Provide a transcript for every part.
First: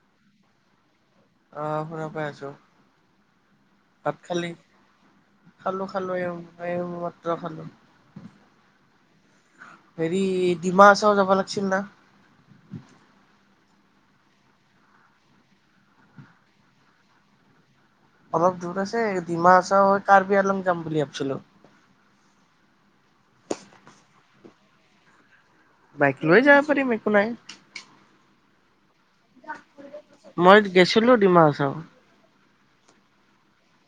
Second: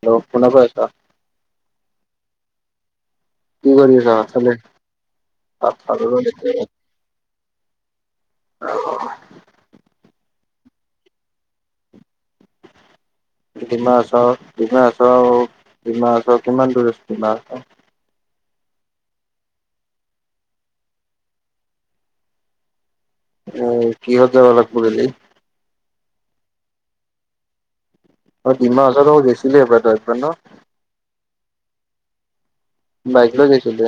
Hello শুনা পাইছা আহ শুনা পাই আছো কি কৰি আছা? ভাত খালি ভাত খালো খালো ৰ এওঁ এইমাত্ৰ খালো হেৰি ডিমাহাচাও যাব লাগিছিল না ডিমাহাচাও ডিমাহাচাও কিমান দূৰ আছে ডিমাহাচাও অলপ দূৰ আছে ডিমাহাচাও কাৰ্বি আংলং যাম বুলি ভাবিছিলো আহ কি হত যাব লাগিব দিলি বাইক লৈ যাব পাৰিম একো নাই অ কিমান [unintelligible] গেছিলিল ব ন [inaudible] চাও বাইক লৈ গৈছিলে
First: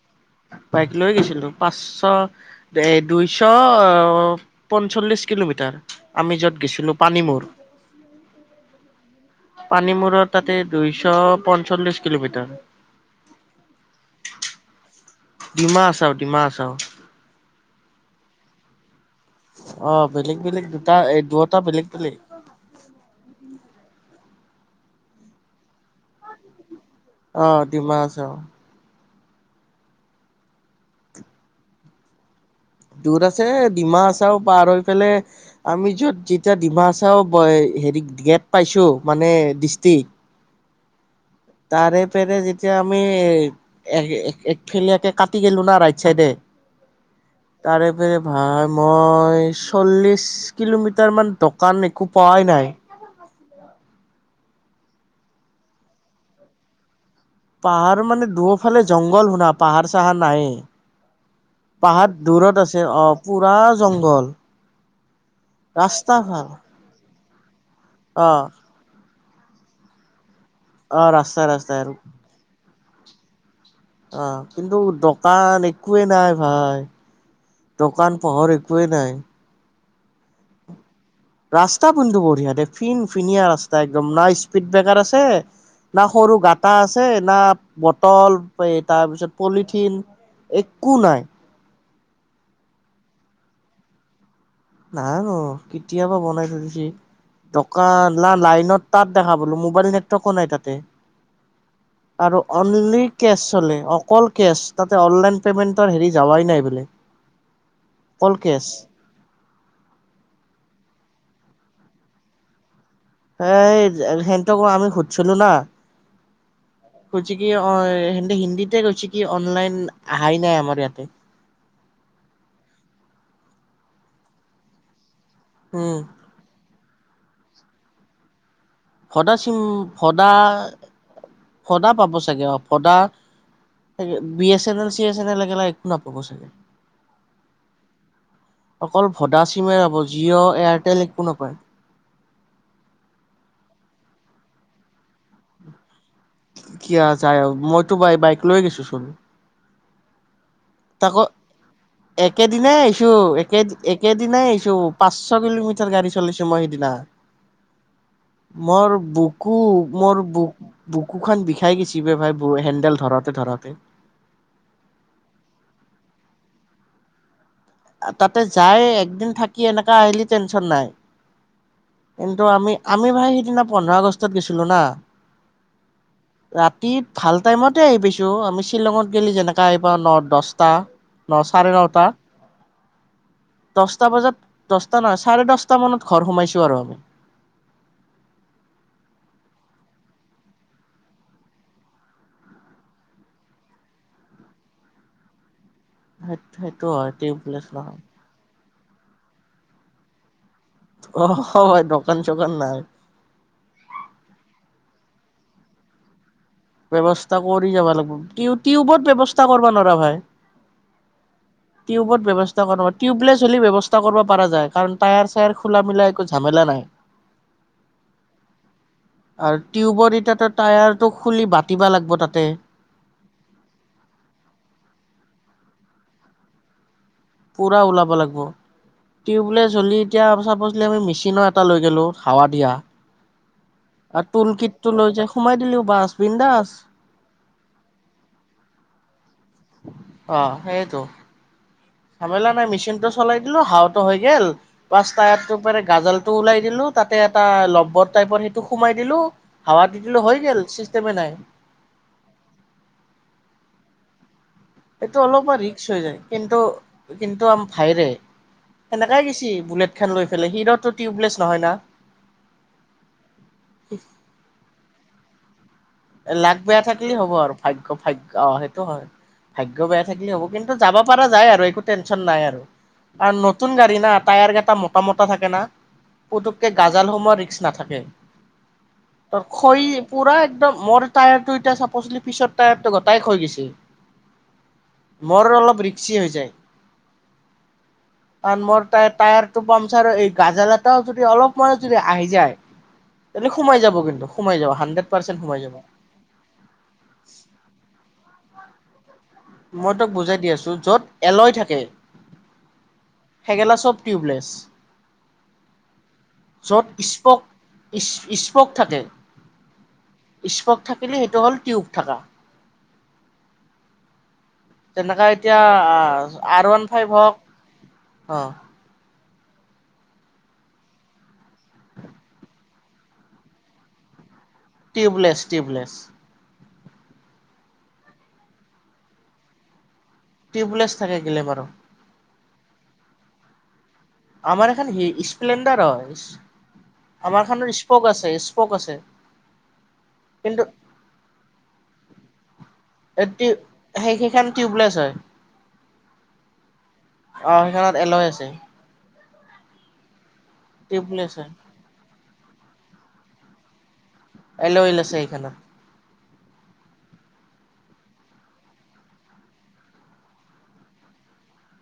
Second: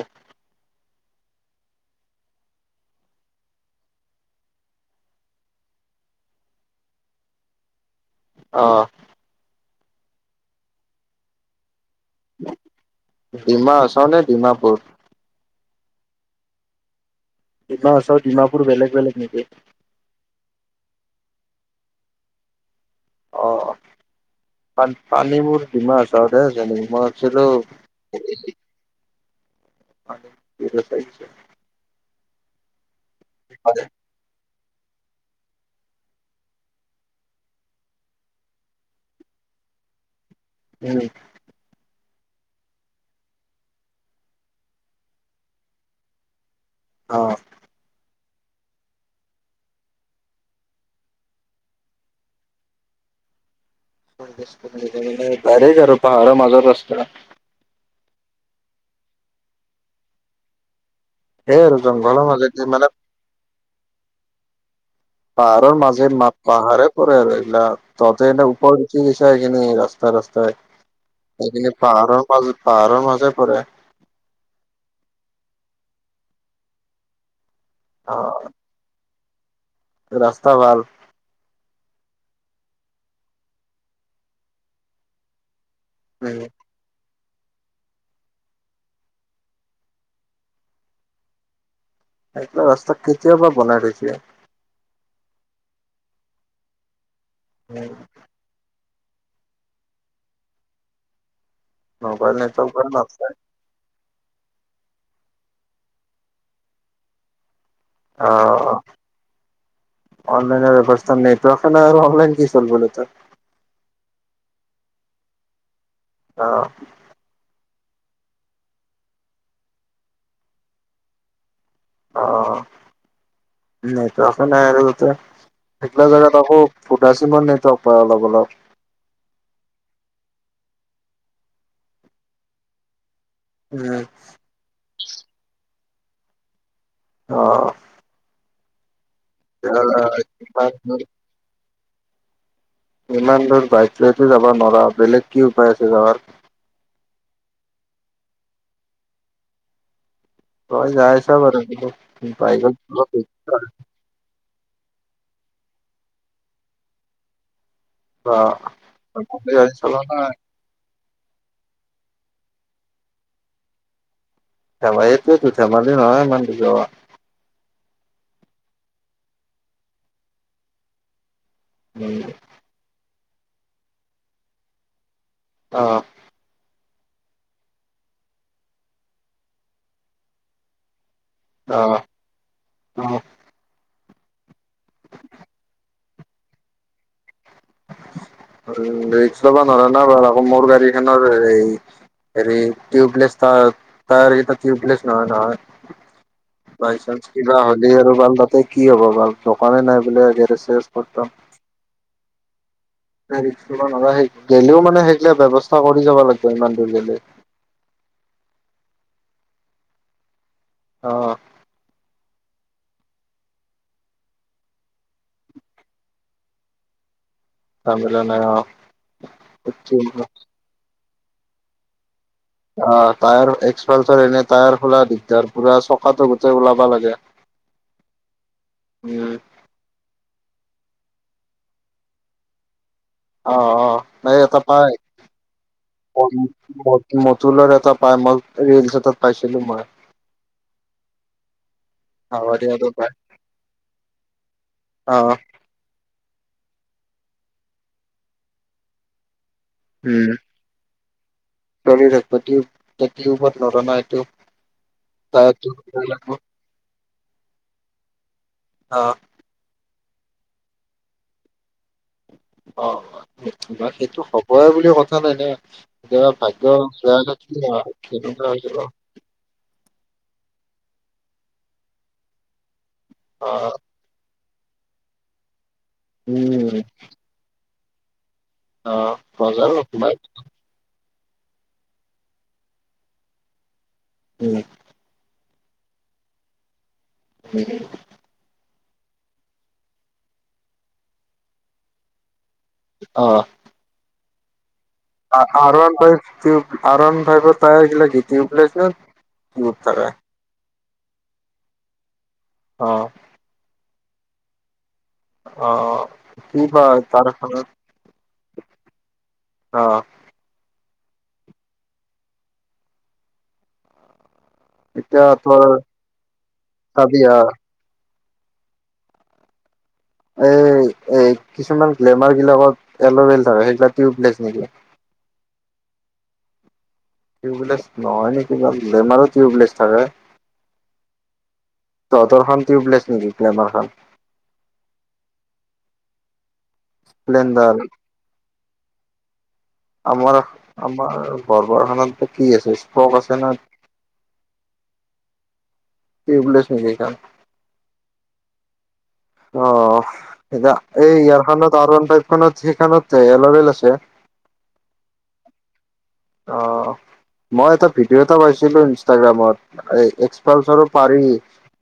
বাইক লৈ গৈছিলো পাঁচশ দুইশ পঞ্চল্লিশ কিলোমিটাৰ আমি য'ত গৈছিলো পানীমূৰ আহ পানী মূৰত তাতে দুইশ পঞ্চল্লিশ কিলোমিটাৰ। ডিমাহাচাও নে ডিমাপুৰ ডিমাহাচাও ডিমাহাচাও ডিমাহাচাও ডিমাপুৰ বেলেগ বেলেগ নেকি? অ বেলেগ বেলেগ দুটা এই দু টা বেলেগ বেলেগ পান পানী মোৰ ডিমাহাচাওতে যেনি মই ভাবিছিলো অ', ডিমা হাছাও। চাই [unintelligible] দূৰ আছে ডিমাহাচাও পাৰ হৈ পেলাই আমি যত যেতিয়া ডিমাহাচাও হেৰি গেট পাইছো মানে ডিষ্ট্ৰিক উম তাৰে পাৰে যেতিয়া আমি একফেল একে কাটি গেলো না ৰাইট চাইডে অ তাৰে পেৰে ভাই মই চল্লিছ কিলোমিটাৰমান দোকান একো পোৱাই নাই বাৰেজ আৰু পাহাৰা মাজৰ ৰাস্তা পাহাৰ মানে দুয়ফালে জংঘল শুনা পাহাৰ চাহাৰ সেই আৰু নাইয়ে পাহাৰ জংঘলৰ মাজেদি দূৰত মানে আছে আহ পুৰা জংঘল পাহাৰৰ মাজে ৰাস্তা মা ভাল পাহাৰে হয় ততে অ এটা উপৰ কি কিন ৰাস্তা ৰাস্তা [unintelligible] হয় অ ৰাস্তা ৰাস্তা সেইপিনে পাহাৰৰ পৰা পাহাৰৰ মাজৰ পৰা আহ কিন্তু দোকান একোৱেই নাই ভাই দোকান অ পহৰ একোই নাই ৰাস্তা ভাল ৰাস্তা বিন্তু বঢ়িয়া দে ফিন ফিনীয়া ৰাস্তা একদম নাই স্পীড ব্ৰেকাৰ আছে না সৰু উম গাটা আছে না বটল এই তাৰ পিছত পলিথিন একো নাই এইিলা ৰাস্তা কেতিয়াবা বনাই থৈছে নাই নো কেতিয়াবা বনাই থ দিছি টকা উম না লাইনত তাত দেখা বলো মোবাইল নটৱৰ্কো নাই তাতে মোবাইল আৰু নেটৱৰ্ক ভাল অনলি নাপায় কেচ হলে অকল কেচ তাতে অনলাইন পেমেন্টৰ হেৰি যাৱাই নাই বোলে। অকল কেচ অ অনলাইনৰ ব্যৱস্থা নাই তে আৰু অনলাইন কি চল ব ত হ সেনতক আমি ঘটছিলো ন আহ অ' স হিন্দীতে গৈছে কি অনলাইন অহাই নাই আমাৰ ইয়াতে অ' নটো আছে নাই আৰু উম এইগ্লা জাদাত আকৌ ফুটাচি মান নেটক পাই অলপ অলপ। ভদা চিম ভদা ভদা পাব চাগে অ' ভদা উম বি এছ এন এল চি এছ এন এল একেলা শু নাপাব চাগে। আহ অকল ভদা চিমে ৰ'ব জিঅ' ইমান দূৰ এয়াৰটেল একো নাপায় ইমান দূৰ বাইক লৈটো যাব নোৱাৰা। বেলেগ কি উপায় আছে যাবাৰ? কি আছে মইতো বাই বাইক লৈ গৈছো চোন তই যাই তাকৌ আছা বাৰু কিন্তু বাইকত একেদিনাই আহিছো গাড়ী একে একেদিনাই আহিছোঁ পাঁচশ কিলোমিটাৰ গাড়ী চলিছো মই সেইদিনা। মোৰ বুকু চলা মোৰ নাই বু বুকু খান বিষাই গেছি বে ভাই হেণ্ডেল ধৰাতে ধৰাতে ধেমীটোয়ো [inaudible] ধেমালি নহয় ইমান দুজ তাতে যাই একদিন থাকি এনেকা আহিলি টেনচন নাই কিন্তু আমি আমি ভাই সিদিনা পোন্ধৰ আগষ্টত গৈছিলোঁ‌ না আহ ৰাতি ভাল টাইমতে আহি পাইছোঁ আমি শ্বিলঙত গেলি যেনেকা আহিপাওঁ ন দহটা ন চাৰে নটা অ' দহটা বজাত দহটা নহয় চাৰে দহটা মানত ঘৰ সোমাইছো আৰু আমি ল'ব নহয় নহয় বাৰু আকৌ মোৰ গাড়ীখনৰ হ হেৰি টিউবলেছ টায়াৰকেইটা টিউবলেছ নহয় নহয় সেইটো বাই হয় চান্স কিবা টিউবলেছ হ'লেই নহয় আৰু ভাল তাতে কি হ'ব বাৰ দোকানে নাই বোলে আগে অ' হয় দক। দোকান চোকান নাই গলেও মানে সেইগিলা ব্যৱস্থা কৰি যাব লাগে ব্যৱস্থা কৰি যাব লাগিব কি টিউবৰ ব্যৱস্থা কৰিব নোৱাৰা ভাই অ', টিউবৰ ব্যৱস্থা টিউবলেছ হলে ব্যৱস্থা কৰিব পৰা যায় কাৰণ টায়াৰ চায়াৰ খোলা মেলা একো ঝামেলা নাই জামেলা নাই আৰু টিউবৰ এতিয়াতো টায়াৰটো খুলি বাতিব লাগিব তাত অ টায়াৰ এক্সপালচাৰ এনে টায়াৰ খোলা দিগদাৰ পূৰা চকাটো গোটেই ওলাবা লাগে পুৰা ওলাব লাগিব উম, টিউবলেচ হলে এতিয়া আমি মেচিনৰ এটা লৈ গেলো হাৱা দিয়া অ অ আৰু এই টুল এটা পাই কিটটো লৈ যাই সোমাই দিলো বাছ বিন্দাছ মতুলৰ এটা পাই মই ৰিলছ এটাত পাইছিলো মই অ সেইটো জামেলা নাই হাৱাৰীয়াটো মেচিনটো পাই। চলাই দিলো হাঁওটো হৈ গল অ', পাচতায়াটো মানে গাজল টো ওলাই দিলো তাতে এটা লব্বৰ টাইপৰ সেইটো সোমাই দিলো হাৱা দি দিলো হৈ গল তেমে নাই ধৰি ৰাখতি উমত নৰা ন এইটো এইটো অলপমান টায়াৰটো ৰিক্স হৈ যায় লাগিব। কিন্তু কিন্তু আম ভাইৰে অ', তেনেকাই গৈছি বুলেট খন লৈ পেলাই হিৰতটো টিউবলেছ নহয় না অ সেইটো হবই বুলি কথা নাই ন কেতিয়াবা লাগ ভাগ্য বেয়া থাকিলে হ'ব আৰু ভাগ্য ভাগ্য কেনেকুৱা অ হৈ যাব সেইটো হয় ভাগ্য বেয়া থাকিলে হ'ব কিন্তু যাব পৰা যায় আৰু একো টেনশ্যন নাই আৰু আৰু নতন অ', গাড়ী না টায়াৰ গাড টা মত মতা থাকে না পুতুককে গাজাল সোমোৱা ৰিক্স নাথাকে হয় অঁ গজাল নোসোমায়। মই টায়াৰ টো এতিয়া চাপছিলি পিছত টায়াৰ টো গট খৈ গৈছিল উম বৰ অলপ ৰিক্সি হৈ যায় উম কাৰণ মোৰ ত টায়াৰ টো পামচাৰ এই গাজাল এটাও যদি অলপ মই যদি আহি যায়। এনে সোমাই যাব কিন্তু সোমাই যাব হানডেত আণ ভাই আণ ভাই তাই আহছিলে গীত [inaudible] জউ প্লেছো মই তাক বুজাই দি আছোঁ‌। য'ত এলৈ থাকে। অ', সেইগেলা চব। টউবলেছ। অহ কি ভ স্পক তাৰখ [inaudible] স্পক থাকে অহ স্পক থাকিলে সেইটো হ'ল টিউব থকা। তেনেকা এতিয়া আৰ ওৱান ফাইভ চাবি হা হওঁ‌ক। অ' এ এ কিছুমান গ্লেমাৰ বিলাকত এলভেল ধ সেইগিলাক টিউবলে টিউবলেছ টিউবেপলেছ টিউবলেছ নহয় নেকি গেলেমাৰো টিউবলেছ থাকে টিউবলেছ থাকে গেলেমাৰ বাৰু তহতৰ খন টিউবলেছ নেকি গ্লেমাৰ খান আমাৰ খন স্প্লেণ্ডাৰ হয় আমাৰ খানৰ স্প্লেণ্ডাৰ স্পক আছে, স্পক আছে। আমাৰ কিন্তু আমাৰ বৰবাৰখানাত কি আছে? স্পক আছে না সেইকেইখন টিউবলেছ হয়। টিউবেছ নে গেই কাম অ সেইখনত এলয় আছে অ' এ টিউবলেছ হয় এইযাখনত আৰ ওৱান ফাব সিখনত সেইখনত এলৰেল আছে। এল ইলছেই খনত অ' মই এটা ভিডিঅ' এটা পাইছিলো। ইনষ্টাগ্ৰামত এক্সপালচাৰো পাৰি।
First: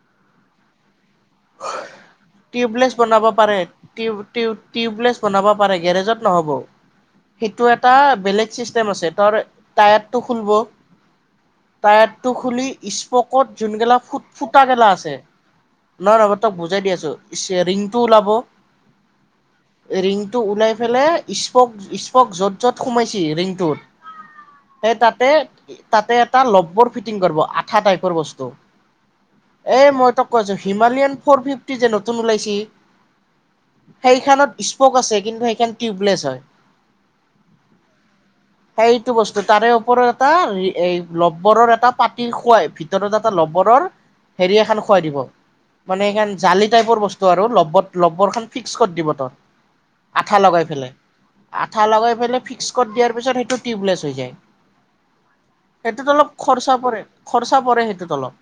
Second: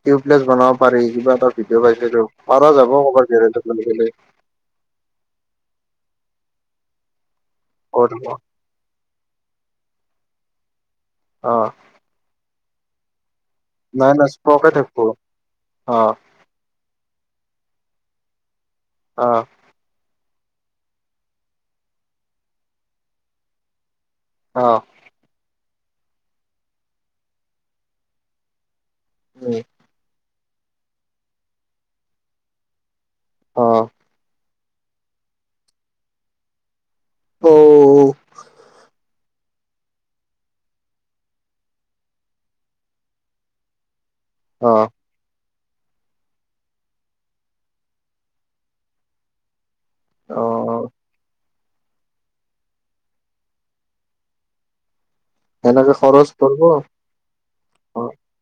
টিউবলেছ বনাব পাৰি। কিবা এটা ভিডিঅ' পাইছিলো পাৰা যাব টিউবলেছ বনাব ক'ৰবাত পাৰে। গেৰেজত লৈ গেলে টিউ টিও টিউবলেছ বনাব পাৰে গেৰেজত। হ'ব। সেইটো এটা অ বেলেগ চিষ্টেম আছে। তাৰ টাত টো খুলব [inaudible] টায়াৰটো খুলি স্প'ক 'ত যোন গেলা নাই ফুট নাই ফুটা স্পকে গেলা থাকিব আছে অ নহয় নহয় তক বুজাই দি আছোঁ‌। ৰিংটো ওলাব। আহ টো ওলাই পেলে স্পক স্পক য'ত য'ত সোমাইছে ৰিংটোত অ সেই তাতে তাতে এটা লব্বৰ ফিটিং কৰিব আঠা টাইপৰ বস্তু উম এ মই তো কজ হিমালয়ান ফ'ৰ ফিফটি যে নতুন ওলাইছে। অ সেইখনত আছে কিন্তু সেইখন টউবলেছ হয়। অ সেই টো বস্তু তাৰে ওপৰত এটা এই লবৰৰ এটা পতিৰ খোৱাই ভিতৰত এটা লবৰৰ। হেৰি অ এখন খুৱাই দিব। মানে স জালি টাইপৰ বস্তু আৰু ল্ব লব্বৰ ফিক্স কৰি দিব তাত আঠা অ লগাই পেলায়। আঠা লগাই পেলাই ফিক্স কৰি দিয়াৰ পিছত সেইটো টিউবলেছ হৈ যায়। সেনেকে এইটোত খৰচ অলপ কৰব খৰচা পৰে খৰচা পৰে। অ সেইটোত অলপ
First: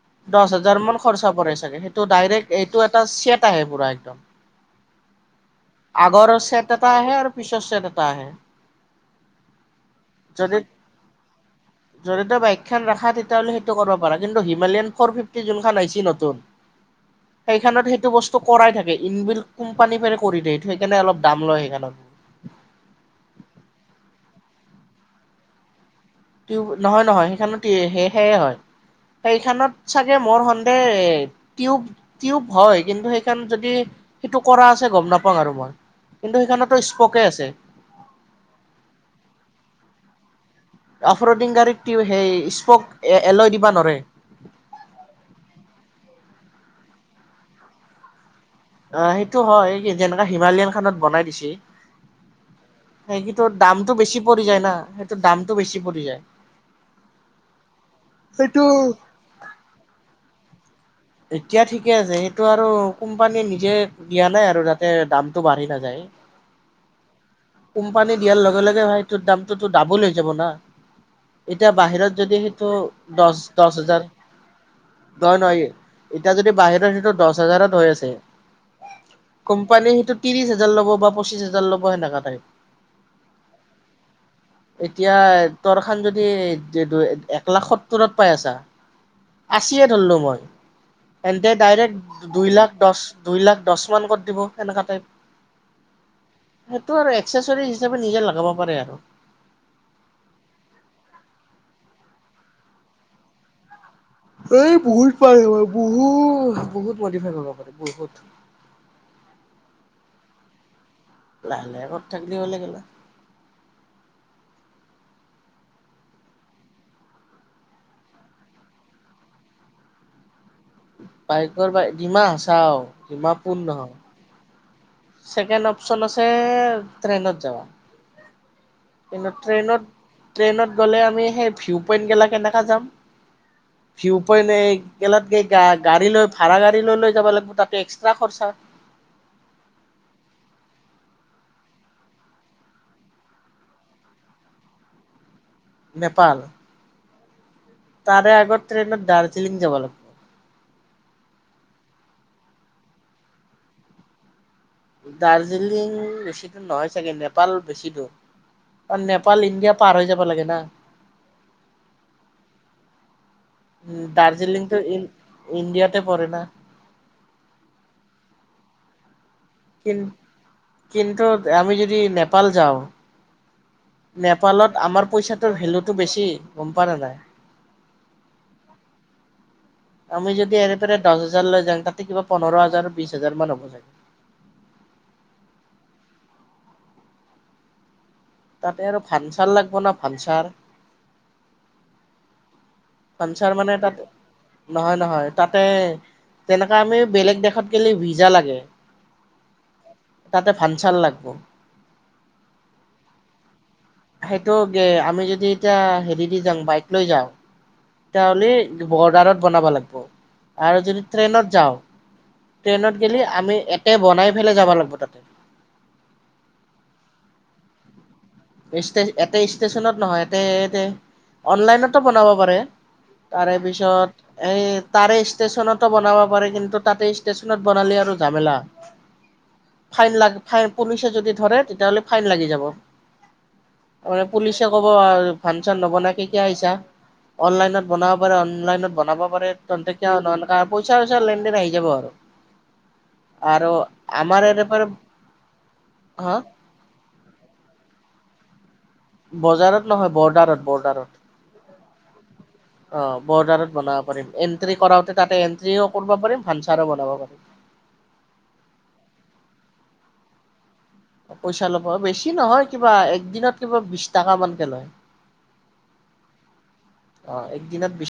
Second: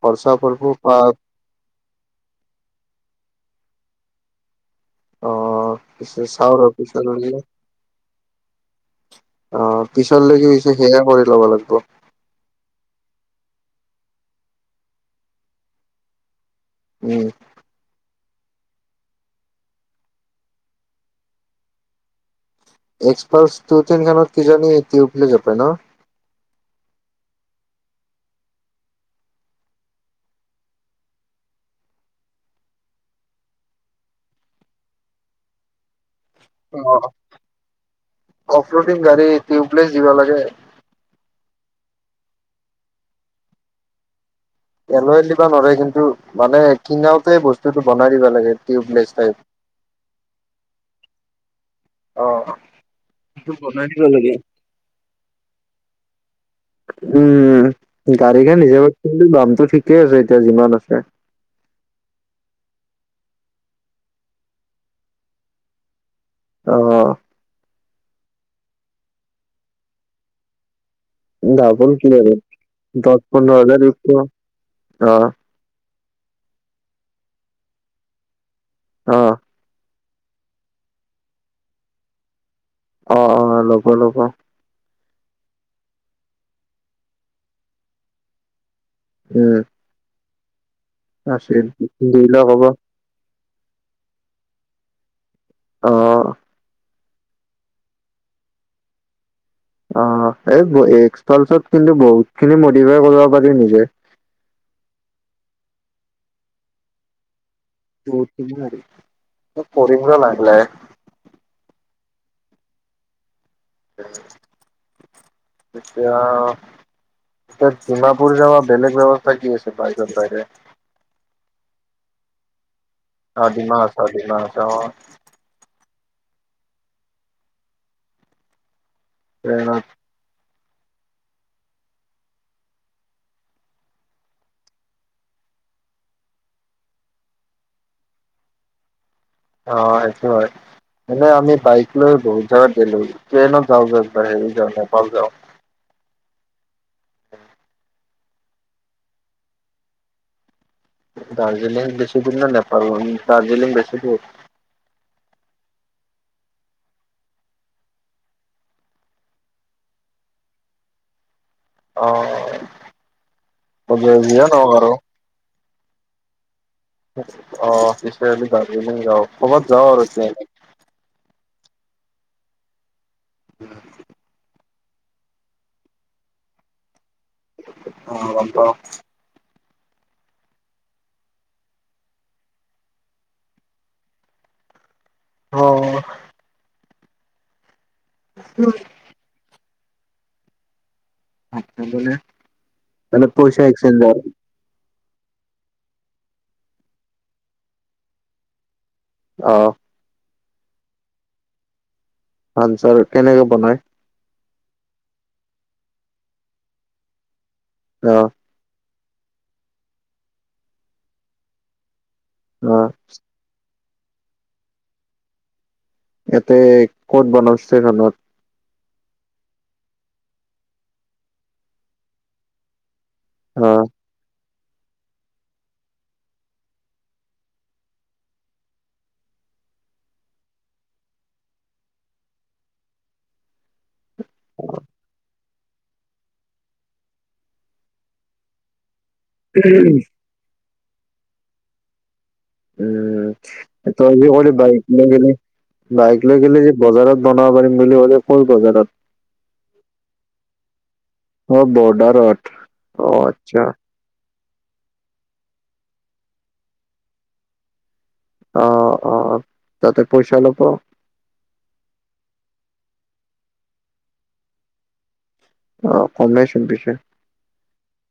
খৰচা দহ কৰব হাজাৰ বা মান। চাগে সেইটো ডাইৰেক্ট এইটো এটা চেট আহে পুৰা একদম। আহ পিছে আগৰ চাও ছেট আৰু এটা পিছে আহে আৰু পিছৰ ছেট এটা আহে আহ পিছলৈ যদি কিছে সেয়াই কৰি ল'ব লাগিব। লে সেইটো কৰিব পাৰে কিন্তু হিমলয়ানফৰ ফিফটি যোনখন খ আহছে। কি নতুন উম সেইখনত সেইটো বস্তু। কৰাই থাকে ইনিল্ কোম্পানী কৰি দিয় সটো সেইকাৰণে অলপ দাম লয় সেইকাৰণে। এক্স পাৰছ টন খানত কি জানি উবি যাব ন? নহয় নহয় সেইখনত সেয়ে হয় সেইখনত চাগে মোৰ সন্দেহ টিউব টিউব হয় কিন্তু সেইখন যদি সেইটো কৰা আছে। গম নাপাওঁ আৰু মই। কিন্তু সেইখনতো অ' স্পকে আছে অফলডিং গাড়ী টিউবলেচ দিব লাগে। অফৰডিং গাড়ীত সেই স্পক এলৈ দিবা নৰে। এলৈ দিব নোৱাৰে কিন্তু মানে শিঙাওতে বস্তুটো বনাই দিব লাগে। টিউবলেছ আহ টাইপ সেইটো হয় কি যেনেকা হিমালয়ান খানত বনাই দিছে। অ সেই কিতো বনাই দামটো দিব বেছি লাগে পৰি যায় না সেইটো দামটো বেছি পৰি। যায়। উম গাড়ীখন সেইটো হিচাপত কিন্তু দাম টো ঠিকে আছে এতিয়া যিমান আছে এতিয়া ঠিকে আছে সেইটো আৰু কোম্পানীয়ে নিজে দিয়া নাই আৰু যাতে দামটো বাঢ়ি নাযায় আহ কোম্পানী দিয়াৰ লগে লগে হয়টো দামটোতো ডাবোল হৈ যাব না এতিয়া ডাবল কি বাহিৰত আৰু যদি সেইটো দহ দহ হাজাৰ অ নহয় নহয় এতিয়া যদি বাহিৰত সেইটো দহ হাজাৰত হৈ আছে কোম্পানীৰ সেইটোত ত্ৰিশ হাজাৰ লব বা পচিছ হাজাৰ ল'ব সেনেকা টাইপ অ অ ল'ব লব এতিয়া তৰ খান যদি এক লাখ সত্তৰত পাই আছা উম আছিয়ে ধৰিলো মই এণ্টে ডাইৰেক্ট দুই লাখ দহ দুই লাখ দহমান ক'ত দিব এেনেকুৱা টাইপ অহ টো আৰু একসেচৰ হিচাপে নিজে লগাব পাৰে আৰু অ এই এক্সপ্ৰাছত কিন্তু বহুত খিনি মডিফাই কৰিব পাৰি নিজে এই বহুত পাৰিব বহুত বহুত মডিফাই বহুত মডিফাই নিম লাগলাই [unintelligible] লাহে লাহে কত থাকিলি হলে কেলা এতিয়া এই জোনাপুৰ যাবলে বেলেগ ব্যৱস্থা কি আছে বাইকৰ বাহিৰে বাইকৰ বাই ডিমা হাছাও অ ডিমা হাছাও দিমাছ অঁ চেকেণ্ড অপচন আছে ট্ৰেইনত যোৱা কিন্তু ট্ৰেইনত ট্ৰেইনত গ'লে আমি সেই ভিউ পইন্ট গেলা কেনেকা যাম ভিউ পইণ্ট এই গেলাত গৈ গাড়ী লৈ ভাড়া গাড়ী লৈ লৈ যাব লাগিব তাত এক্সট্ৰা খৰচা অ সেইটো হয় এনে আমি বাইক লৈ বহুত জেগাত গলো ট্ৰেইনত যাওঁ বৈ হেৰি যাওঁ নেপাল যাওঁ নেপাল তাৰে আগৰ ট্ৰেইনত দাৰ্জিলিং যাব লাগিব দাৰ্জিলিং বেছি দূৰ নে নেপাল দাৰ্জিলিং বেছি দূৰ দাৰ্জিলিং বেছি দূৰ নহয় চাগে নেপাল বেছি দূৰ কাৰণ নেপাল ইণ্ডিয়া পাৰ হৈ যাব লাগে না অ উ যিয়ে নহওক দাৰ্জিলিংটো আৰু ইণ্ডি ইণ্ডিয়াতে পৰে না অ সি গ ল যওঁ [unintelligible] বহত জাবৰ হৈছে [unintelligible] মি যদি নেপাল যাওঁ নেপালত আমাৰ পইচাটোৰ ভেলুটো বেছি গম পোৱা না নাই অ'গম পাঁও। আমি যদি এৰেপৰে দহ হাজাৰ লৈ যাওঁ তাতে কিবা পোন্ধৰ হাজাৰ বিশ হাজাৰ মান হ'ব চাগে। অ'। তাতে আৰু ভান চাল লাগ ভপনা ভানচাৰ আনবলে মনে ভানচাৰ পইচা মানে তাত একসচঞ্জ যা নহয় নহয় তাতে তেনেককা আমি বেলেগ দেশত গলে ভিজা লাগে। অহ। তাতে ভাং চাল লাগিব। ভাংছাৰ কেনেকে বনায়? সেইটো গে আমি যদি এতিয়া হেৰি দি যাওঁ বাইক লৈ যাওঁ অ তাহলি বৰ্ডাৰত বনাব লাগিব আৰু যদি ট্ৰেইনত যাওঁ। অ ট্ৰেইনত গেলি আমি তাতে বনাই পেলাই যাব লাগিব তাতে ইয়াতে ক'ত বনছে ধনত। ষ্ট এ ষ্টেচনত নহয় ই অনলাইনতো বনাব পাৰে। তাৰে পিছত। এই তাৰে ষ্টেশচনতো বনাব পাৰেি কিন্তু তাতে ষ্টেশচনত বনালে আৰু ঝামেলা ফাইন লাগ ফাইন পুলিচে যদি ধৰে তেতিয়াহ'লে ফাইন লাগি যাব। তাৰ মে পুলিচে ক'ব আৰু ফাংচন নবন আহিছা অনলাইনত বনাব পাৰে অনলনত। বনাব পাৰে তে অ তেতিয়া না পইচা চইচা লেনদেন আহ যাব আৰু উম আৰু তই য আমাৰ কলে ইয়াৰে বাইক পৰা লৈ গলে বাইক হা লৈ গলে যে বজাৰত বনাব পাৰিম বুলি ক'লে। হ'ল বজাৰত। বজাৰত নহয় বৰ্ডাৰত বৰ্ডাৰত অ' বৰ্ডাৰত অ' আচ্ছা। এণ্ট্ৰি কৰাওতে তাতে এন্ট্ৰিও কৰিব পাৰিম। ভাানছাৰো বনাব পাৰিম। অ' অ' তাতে পইচা ল'ব। পইচা ল'ব। বেছি নহয় কিবা একদিনত কিবা বিশ টকা মানকে লয়। অহ কমাই চোন পিছে। কি